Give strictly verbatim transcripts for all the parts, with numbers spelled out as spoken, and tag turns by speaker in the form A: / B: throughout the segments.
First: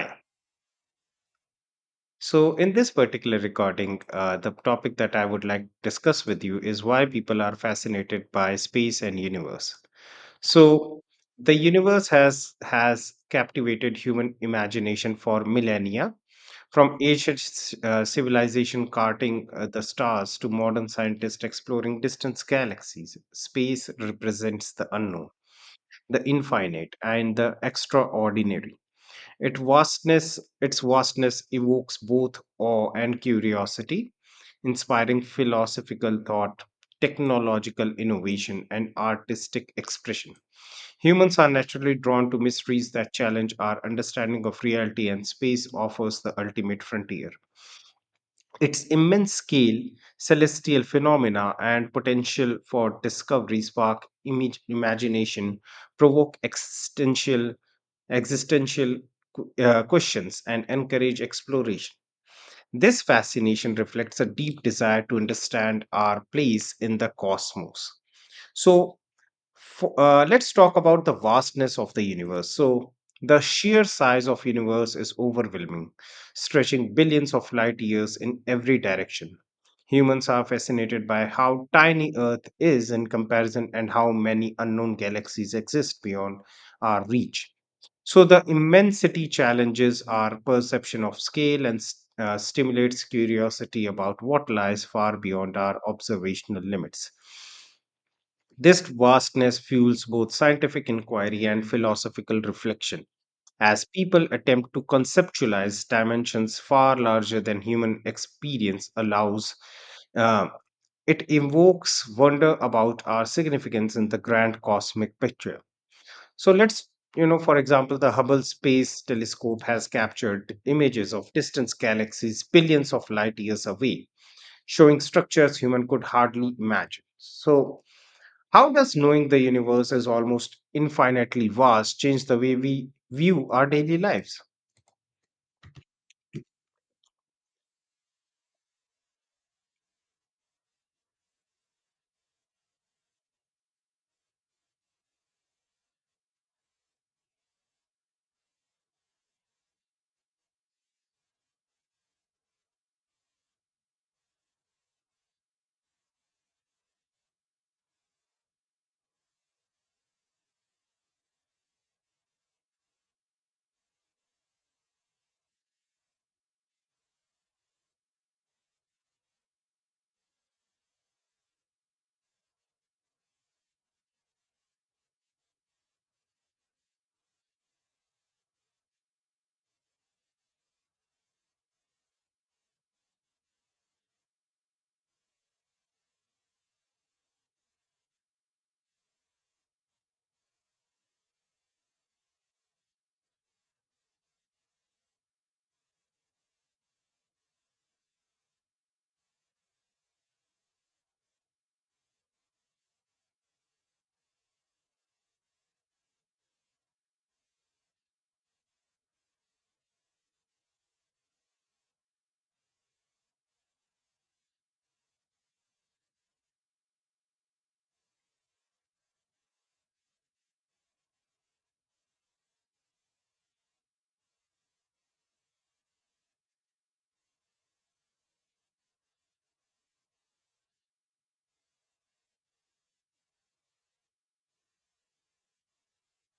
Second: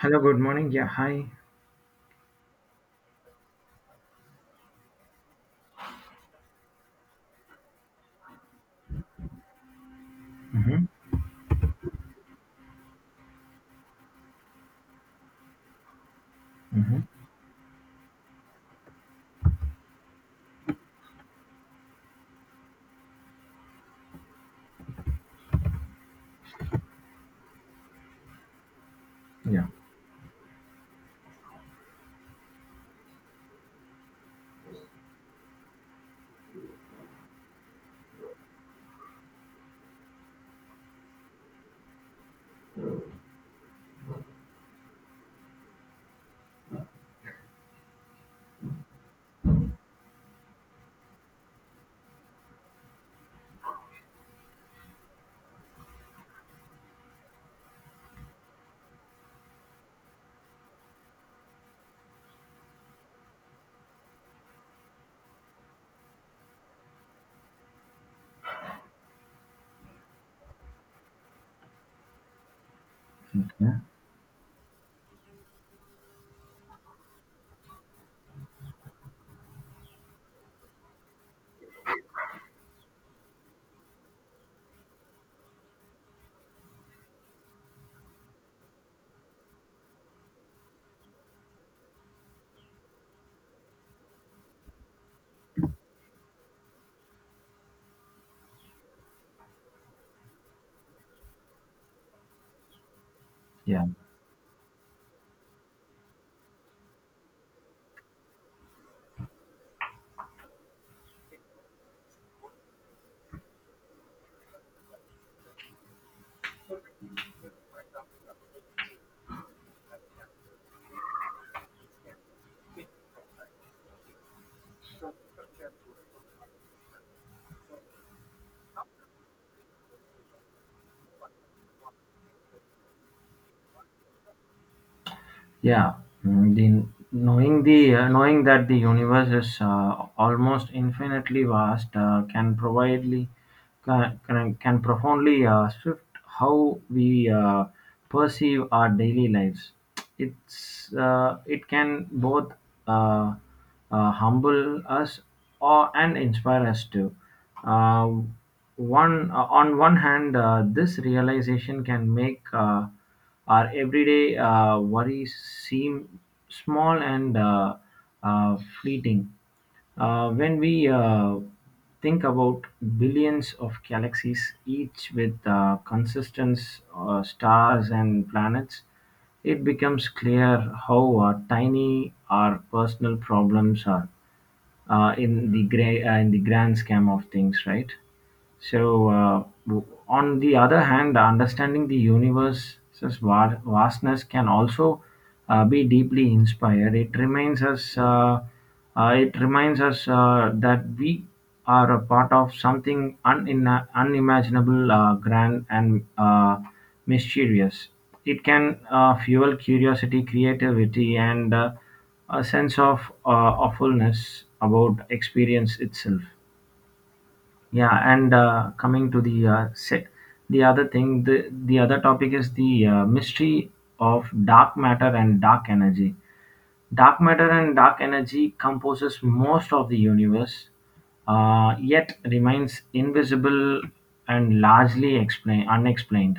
A: Hello, good morning. Yeah, hi.
B: So, in this particular recording, uh, the topic that I would like to discuss with you is why people are fascinated by space and universe.
A: Mm-hmm.
B: So, the universe has has captivated human imagination for millennia,
A: Mm-hmm.
B: from ancient c- uh, civilization carting uh, the stars to modern scientists exploring distant galaxies. Space represents the unknown, the infinite, and the extraordinary. Its
A: Yeah.
B: vastness, its vastness evokes both awe and curiosity, inspiring philosophical thought, technological innovation, and artistic expression. Humans are naturally drawn to mysteries that challenge our understanding of reality, and space offers the ultimate frontier. Its immense scale, celestial phenomena, and potential for discovery spark image, imagination, provoke existential existential qu- uh, questions and encourage exploration. This fascination reflects a deep desire to understand our place in the cosmos. So, fo- uh, let's talk about the vastness of the universe. So, the
A: Okay.
B: sheer size of universe is overwhelming, stretching billions of light years in every direction. Humans are fascinated by how tiny Earth is in comparison and how many unknown galaxies exist beyond our reach. So the immensity challenges our perception of scale and s- uh, stimulates curiosity about what lies far beyond our observational limits. This vastness fuels both scientific inquiry and philosophical reflection as
A: Yeah.
B: people attempt to conceptualize dimensions far larger than human experience allows. uh, it evokes wonder about our significance in the grand cosmic picture. So let's, you know, for example, the Hubble Space Telescope has captured images of distant galaxies billions of light years away, showing structures human could hardly imagine. So, how does knowing the universe is almost infinitely vast change the way we view our daily lives?
A: Yeah, mm, the knowing the uh, knowing that the universe is uh, almost infinitely vast uh, can providely can, can can profoundly uh, shift how we uh, perceive our daily lives. It's uh, it can both uh, uh, humble us or and inspire us too. Uh, one uh, on one hand, uh, this realization can make. Uh, our everyday uh, worries seem small and uh, uh, fleeting. Uh, when we uh, think about billions of galaxies, each with uh, consistent uh, stars and planets, it becomes clear how uh, tiny our personal problems are uh, in the gray, uh, in the grand scheme of things, right? So, uh, w- on the other hand, understanding the universe's va- vastness can also uh, be deeply inspired. It reminds us, uh, uh, it reminds us uh, that we are a part of something unin- unimaginable, uh, grand, and uh, mysterious. It can uh, fuel curiosity, creativity, and uh, a sense of uh, awfulness about experience itself, yeah, and uh, coming to the uh, se- the other thing the, the other topic is the uh, mystery of dark matter and dark energy. Dark matter and dark energy composes most of the universe, uh, yet remains invisible and largely explain, unexplained.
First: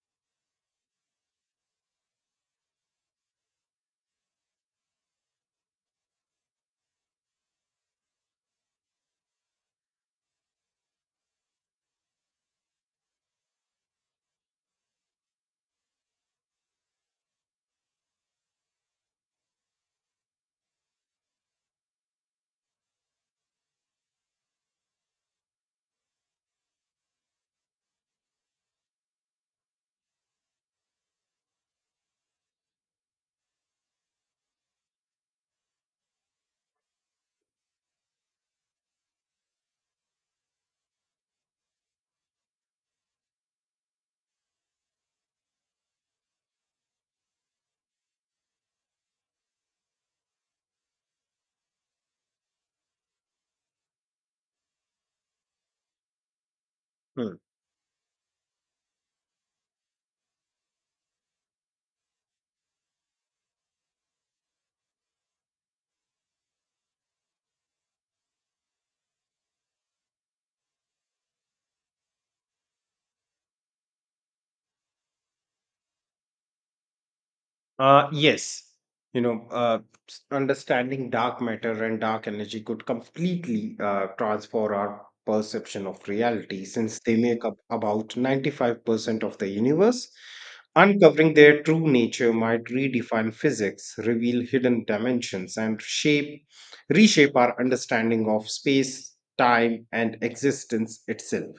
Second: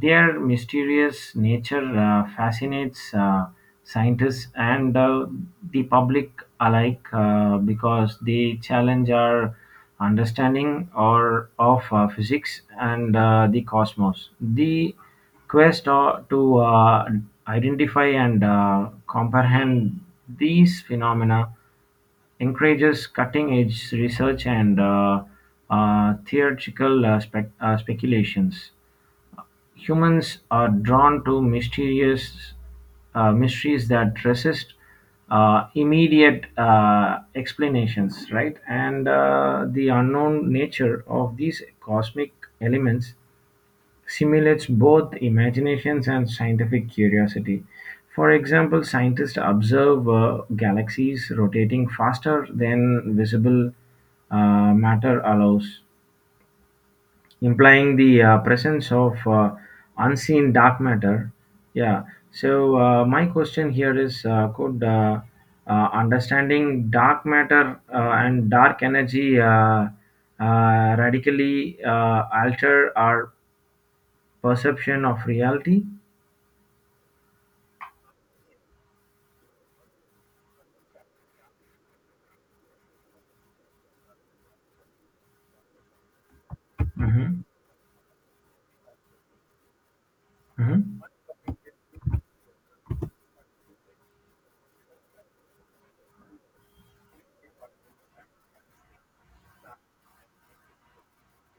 A: Their mysterious nature uh, fascinates uh, scientists and uh, the public alike uh, because they challenge our understanding or of uh, physics and uh, the cosmos. The quest uh, to uh, identify and uh, comprehend these phenomena encourages cutting-edge research and uh, uh, theoretical uh, spec- uh, speculations. Humans are drawn to mysterious uh, mysteries that resist uh, immediate uh, explanations, right? And uh, the unknown nature of these cosmic elements stimulates both imaginations and scientific curiosity. For example, scientists observe uh, galaxies rotating faster than visible uh, matter allows,
B: Hmm.
A: implying the uh, presence of uh, unseen dark matter. Yeah. So uh, my question here is: uh, could uh, uh, understanding dark matter uh, and dark energy uh, uh, radically uh, alter our perception of reality?
B: Uh, yes, you know, uh, s- understanding dark matter and dark energy could completely uh, transform our perception of reality since they
A: Mhm,
B: make up about ninety-five percent of the universe.
A: mhm.
B: Uncovering their true nature might redefine physics, reveal hidden dimensions, and shape, reshape our understanding of space, time, and existence itself,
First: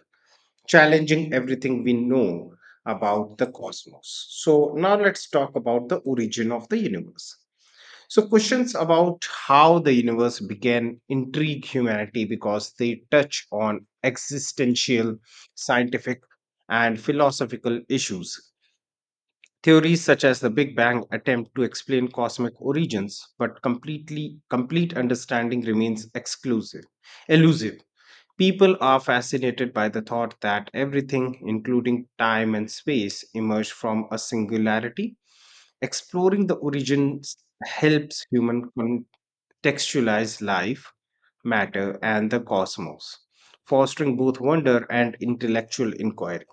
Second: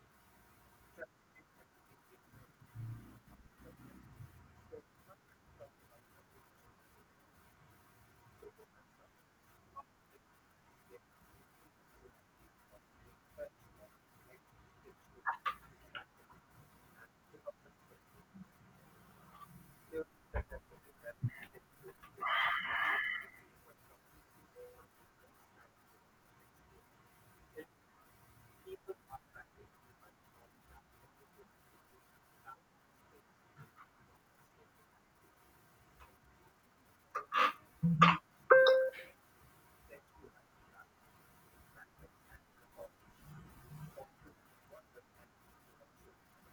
B: challenging everything we know about the cosmos. So, now let's talk about the origin of the universe. So, questions about how the universe began intrigue humanity because they touch on existential, scientific, and philosophical issues. Theories such as the Big Bang attempt to explain cosmic origins, but completely complete understanding remains exclusive, elusive. People are fascinated by the thought that everything, including time and space, emerged from a singularity. Exploring the origins helps human contextualize life, matter, and the cosmos, fostering both wonder and intellectual inquiry.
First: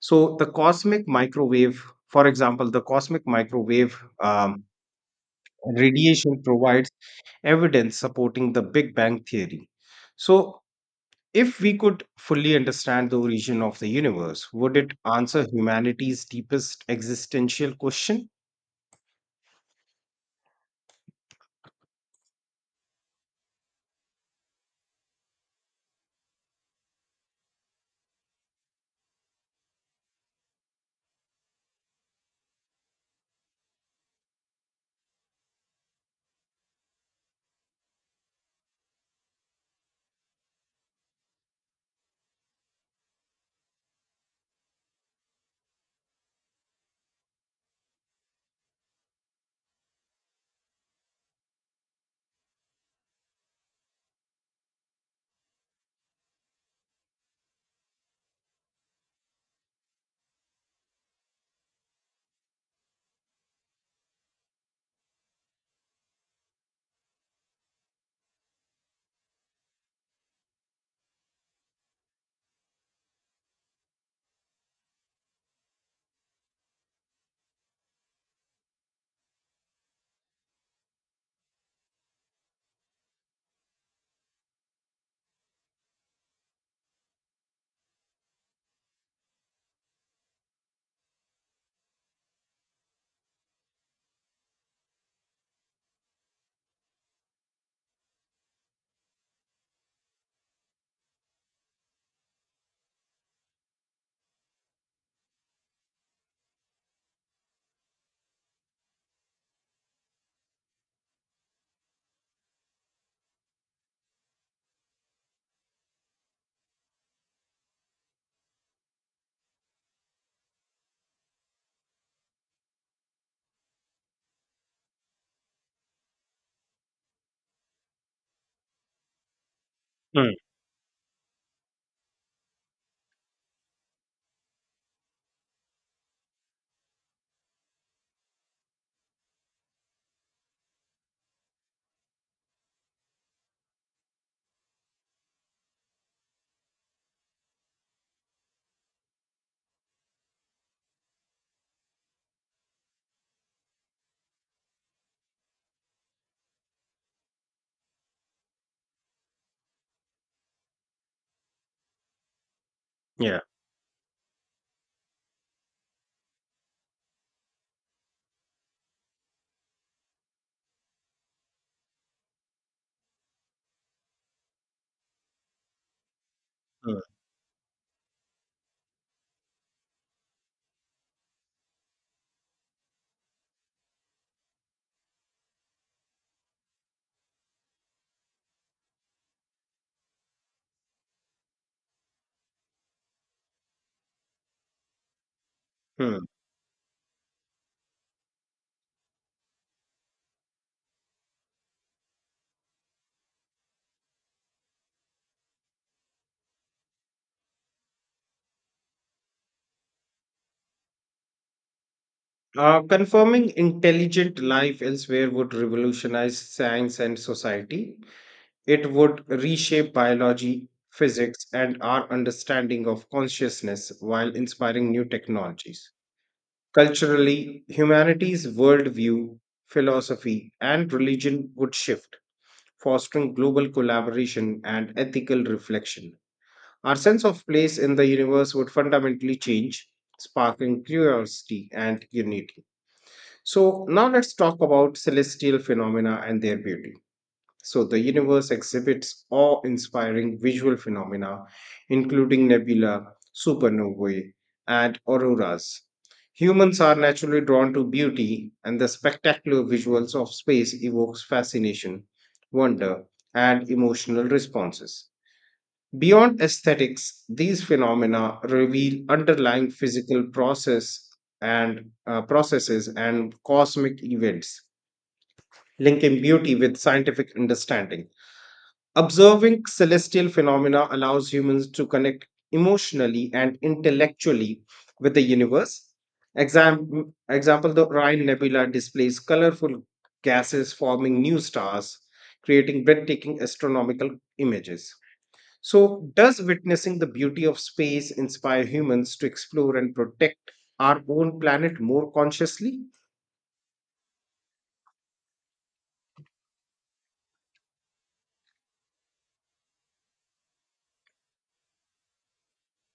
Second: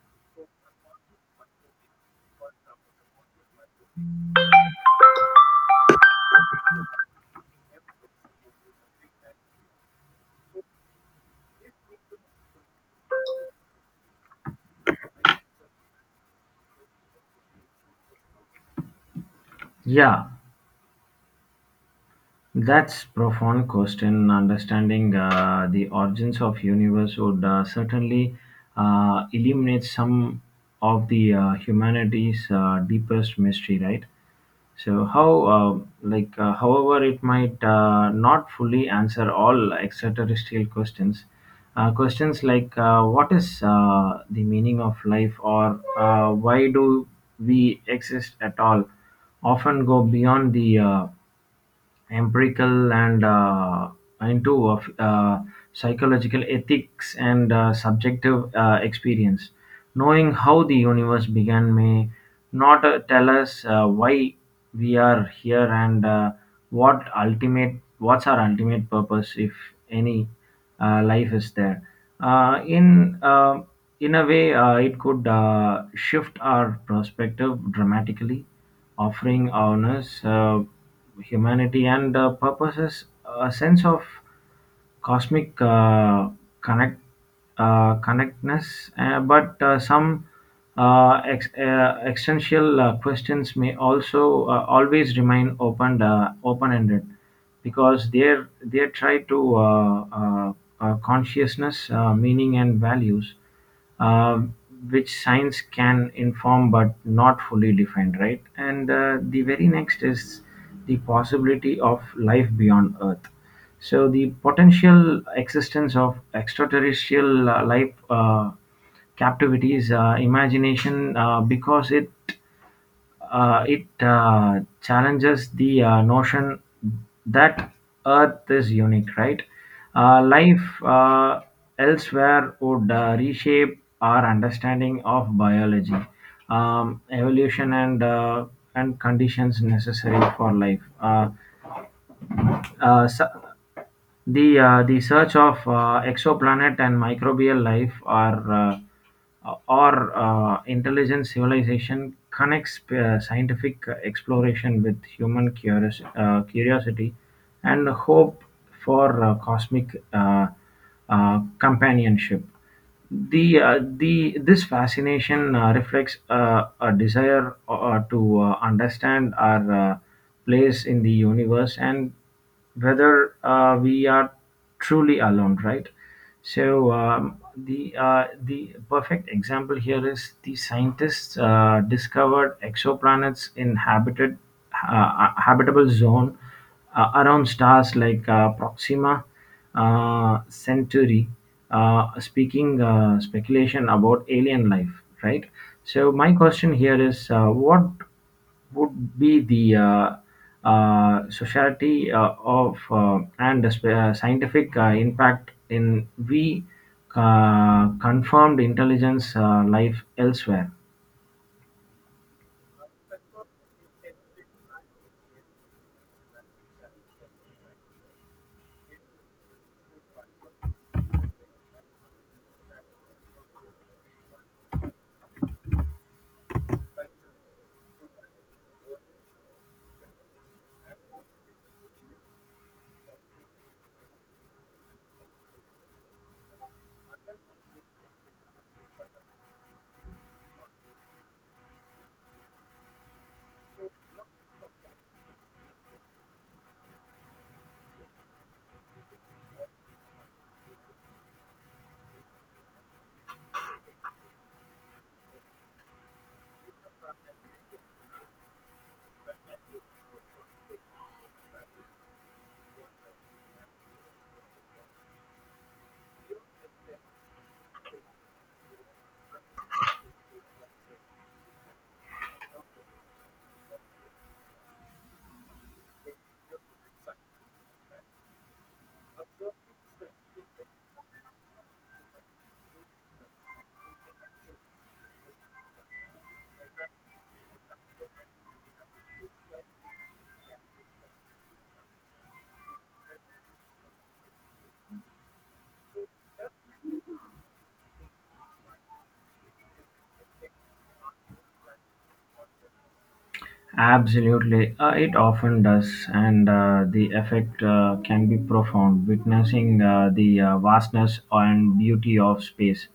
B: So, the cosmic microwave, for example, the cosmic microwave um, radiation provides evidence supporting the Big Bang theory. So, if we could fully understand the origin of the universe, would it answer humanity's deepest existential question?
A: Yeah, that's profound question. Understanding uh, the origins of universe would uh, certainly uh, eliminate some of the uh, humanity's uh, deepest mystery, right? So how, um like, uh, however, it might uh, not fully answer all extraterrestrial questions. Uh, questions like uh, what is uh, the meaning of life, or uh, why do we exist at all often go beyond the uh, empirical and uh, into of uh, psychological ethics and uh, subjective uh, experience. Knowing how the universe began may not uh, tell us uh, why we are here and uh, what ultimate what's our ultimate purpose, if any, uh, life is there. Uh, in uh, in a way, uh, it could uh, shift our perspective dramatically, offering awareness, uh, humanity, and uh, purposes, a sense of cosmic uh, connect uh, connectness. Uh, but uh, some uh, ex- uh, existential uh, questions may also uh, always remain open uh, open-ended, because they're they try to uh, uh, uh, consciousness, uh, meaning, and values, uh, which science can inform but not fully define, right? And uh, the very next is the possibility of life beyond Earth. So, the potential existence of extraterrestrial uh, life uh, captivates uh, imagination uh, because it uh, it uh, challenges the uh, notion that Earth is unique, right? Uh,
B: Mm,
A: life uh, elsewhere would uh, reshape our understanding of biology, um, evolution, and uh, and conditions necessary for life. Uh, uh, su- the uh, the search of uh, exoplanet and microbial life or uh, or uh, intelligent civilization connects uh, scientific exploration with human curios- uh, curiosity and hope for uh, cosmic uh, uh, companionship.
B: yeah.
A: The uh, the This fascination uh, reflects uh, a desire uh, uh, to uh, understand our uh, place in the universe and whether uh, we are truly alone, right? So,
B: Mm,
A: um, the uh, the perfect example here is the scientists uh, discovered exoplanets in habited uh, uh, habitable zone uh, around stars like uh, Proxima uh, Centauri, uh, speaking uh, speculation about alien life, right? So,
B: mm.
A: my question here is uh, what would be the uh, uh, society uh, of uh, and the sp- uh, scientific uh, impact in we uh, confirmed intelligence uh, life elsewhere?
B: Uh, confirming intelligent life elsewhere would revolutionize science and society. It would reshape biology, physics, and our understanding of consciousness while inspiring new technologies. Culturally, humanity's worldview, philosophy, and religion would shift, fostering global collaboration and ethical reflection. Our sense of place in the universe would fundamentally change, sparking curiosity and unity. So, now let's talk about celestial phenomena and their beauty. So the universe exhibits awe-inspiring visual phenomena, including nebula, supernovae, and auroras. Humans are naturally drawn to beauty, and the spectacular visuals of space evokes fascination, wonder, and emotional responses. Beyond aesthetics, these phenomena reveal underlying physical process and uh, processes and cosmic events, linking beauty with scientific understanding. Observing celestial phenomena allows humans to connect emotionally and intellectually with the universe. Exam- example, the Orion Nebula displays colorful gases forming new stars, creating breathtaking astronomical images. So, does witnessing the beauty of space inspire humans to explore and protect our own planet more consciously?
A: Absolutely, uh, it often does, and uh, the effect uh, can be profound. Witnessing uh, the uh, vastness and beauty of space,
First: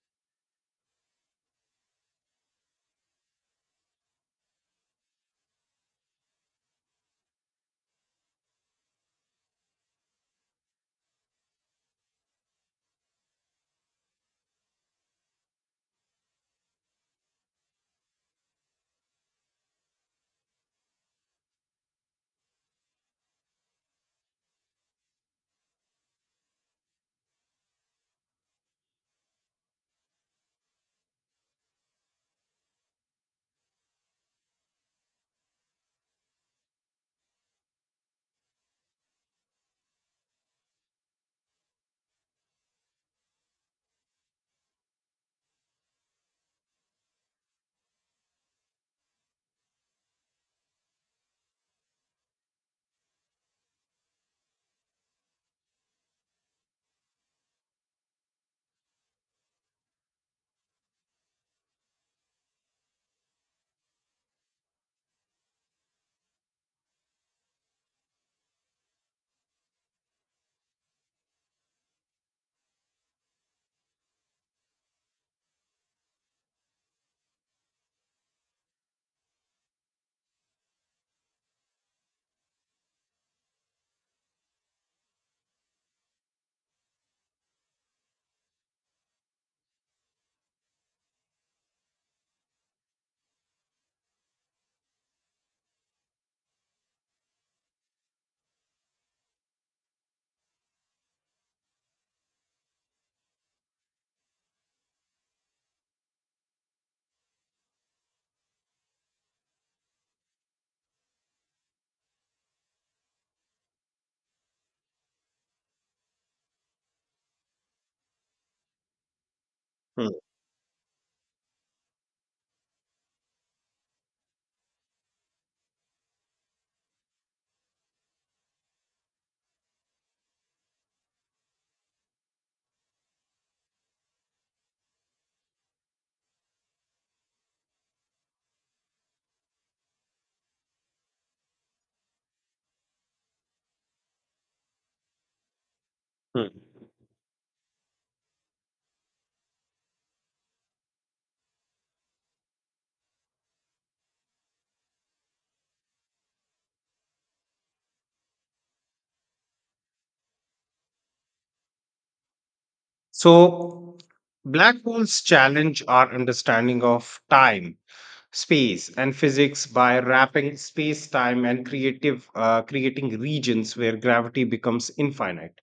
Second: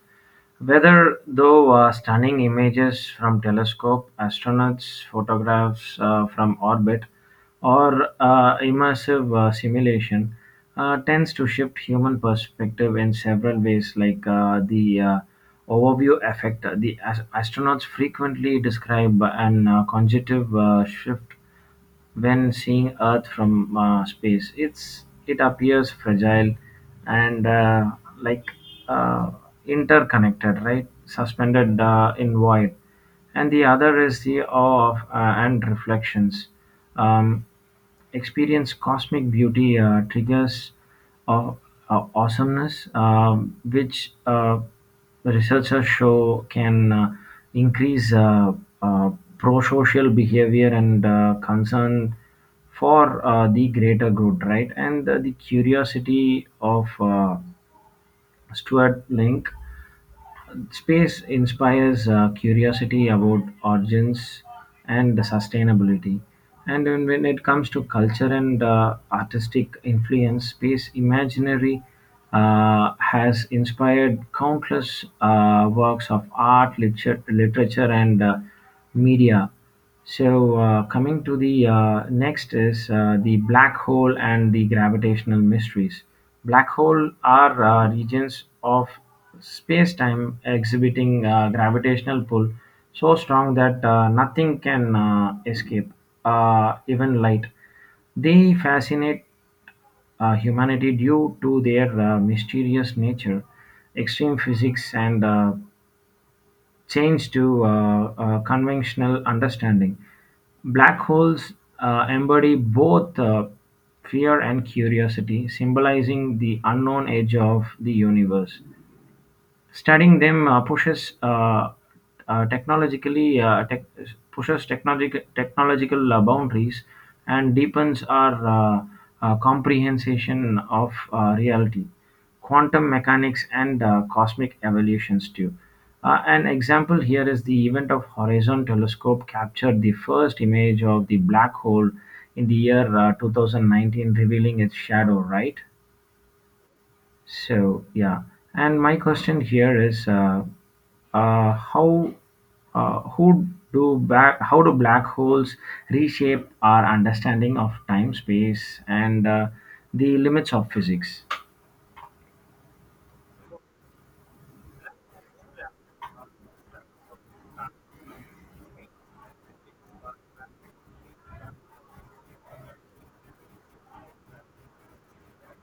A: whether though were stunning images from telescope, astronauts' photographs uh, from orbit, or uh, immersive uh, simulation, uh, tends to shift human perspective in several ways, like uh, the uh, overview effect. The as- astronauts frequently describe an uh, cognitive uh, shift when seeing Earth from uh, space. It's it appears fragile and uh, like uh, interconnected, right? Suspended uh, in void, and the other is the awe of uh, and reflections. Um, Experience cosmic beauty uh, triggers of uh, awesomeness, um, which uh, researchers show can uh, increase uh, uh, pro-social behavior and uh, concern for uh, the greater good, right? And uh, the curiosity of uh, Stuart Link Space inspires uh, curiosity about origins and the sustainability. And then when it comes to culture and uh, artistic influence, space imaginary uh, has inspired countless uh, works of art, liter- literature, and uh, media. So, uh, coming to the uh, next is uh, the black hole and the gravitational mysteries. Black hole are uh, regions of space-time exhibiting uh, gravitational pull so strong that uh, nothing can uh, escape, uh, even light. They fascinate uh, humanity due to their uh, mysterious nature, extreme physics, and uh, change to uh, uh, conventional understanding. Black holes uh, embody both uh, fear and curiosity, symbolizing the unknown edge of the universe.
B: Hmm.
A: Studying them uh, pushes uh, uh, technologically uh, tech, pushes technological technological uh, boundaries and deepens our uh, uh, comprehension of uh, reality, quantum mechanics, and uh, cosmic evolutions too. Uh, an example here is the event of Horizon telescope captured the first image of the black hole in the year uh, twenty nineteen, revealing its shadow. Right. So yeah, and my question here is, uh, uh, how, uh, who do black, how do black holes reshape our understanding of time, space, and uh, the limits of physics?
B: So, black holes challenge our understanding of time, space, and physics by wrapping space-time and creative uh, creating regions where gravity becomes infinite.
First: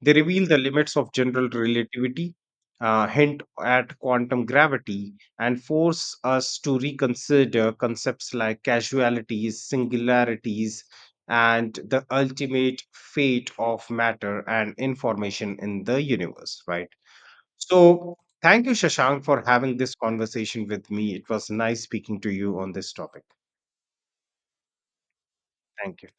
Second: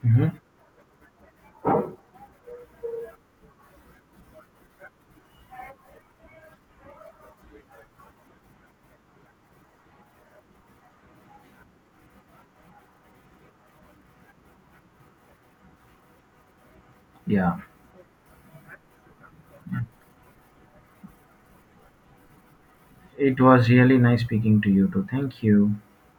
B: They
A: Hmm.
B: reveal the limits of general relativity, uh, hint at quantum gravity, and force us to reconsider concepts like casualities, singularities, and the ultimate fate of matter and information in the universe, right?
A: Yeah,
B: So, thank you, Shashank, for having this conversation with me. It was nice speaking to you on this topic.
A: it was really nice speaking to you too. Thank you.
B: Thank you.